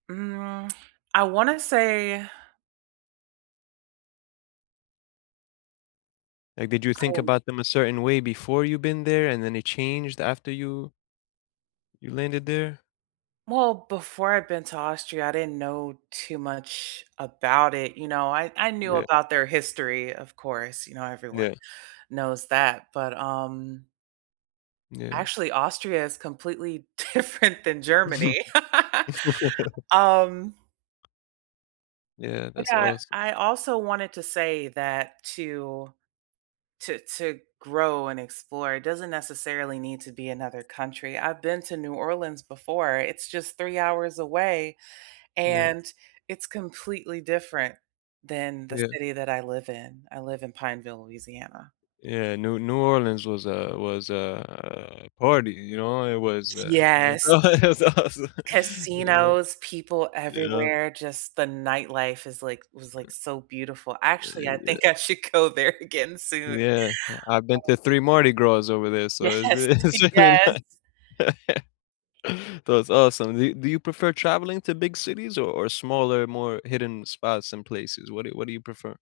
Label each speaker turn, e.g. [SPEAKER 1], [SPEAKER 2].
[SPEAKER 1] Mm. I wanna say
[SPEAKER 2] And did you think
[SPEAKER 1] I'm
[SPEAKER 2] about them a certain way before you've been there, and then it changed after you you landed there?
[SPEAKER 1] Well, before I'd been to Austria, I didn't know too much about it, you know, I I knew
[SPEAKER 2] Yeah.
[SPEAKER 1] about their history, of course, you know, everyone
[SPEAKER 2] Yeah.
[SPEAKER 1] knows that, but, um
[SPEAKER 2] Yeah.
[SPEAKER 1] Actually Austria is completely different than Germany. Um
[SPEAKER 2] Yeah, that's
[SPEAKER 1] Yeah.
[SPEAKER 2] awesome.
[SPEAKER 1] I also wanted to say that to to to grow and explore it doesn't necessarily need to be another country, I've been to New Orleans before, it's just 3 hours away,
[SPEAKER 2] Yeah.
[SPEAKER 1] and it's completely different than the
[SPEAKER 2] Yeah.
[SPEAKER 1] city that I live in, I live in Pineville, Louisiana.
[SPEAKER 2] Yeah, new New Orleans was a was a, uh party. You know? It was uh, [unintelligible]
[SPEAKER 1] Yes.
[SPEAKER 2] it was awesome. You know?
[SPEAKER 1] Casinos, people
[SPEAKER 2] You know?
[SPEAKER 1] everywhere, just the nightlife is like was, like, so beautiful,
[SPEAKER 2] Eh,
[SPEAKER 1] actually,
[SPEAKER 2] eh,
[SPEAKER 1] I think
[SPEAKER 2] yeah.
[SPEAKER 1] I should go there again soon. Uh.
[SPEAKER 2] Yeah, I I've been to 3 Mardi Gras over there, so,
[SPEAKER 1] Yes,
[SPEAKER 2] it's real it's really ni
[SPEAKER 1] yes!
[SPEAKER 2] That's awesome. Do do you prefer traveling to big cities or or smaller, more hidden spots and places? What do what do you prefer?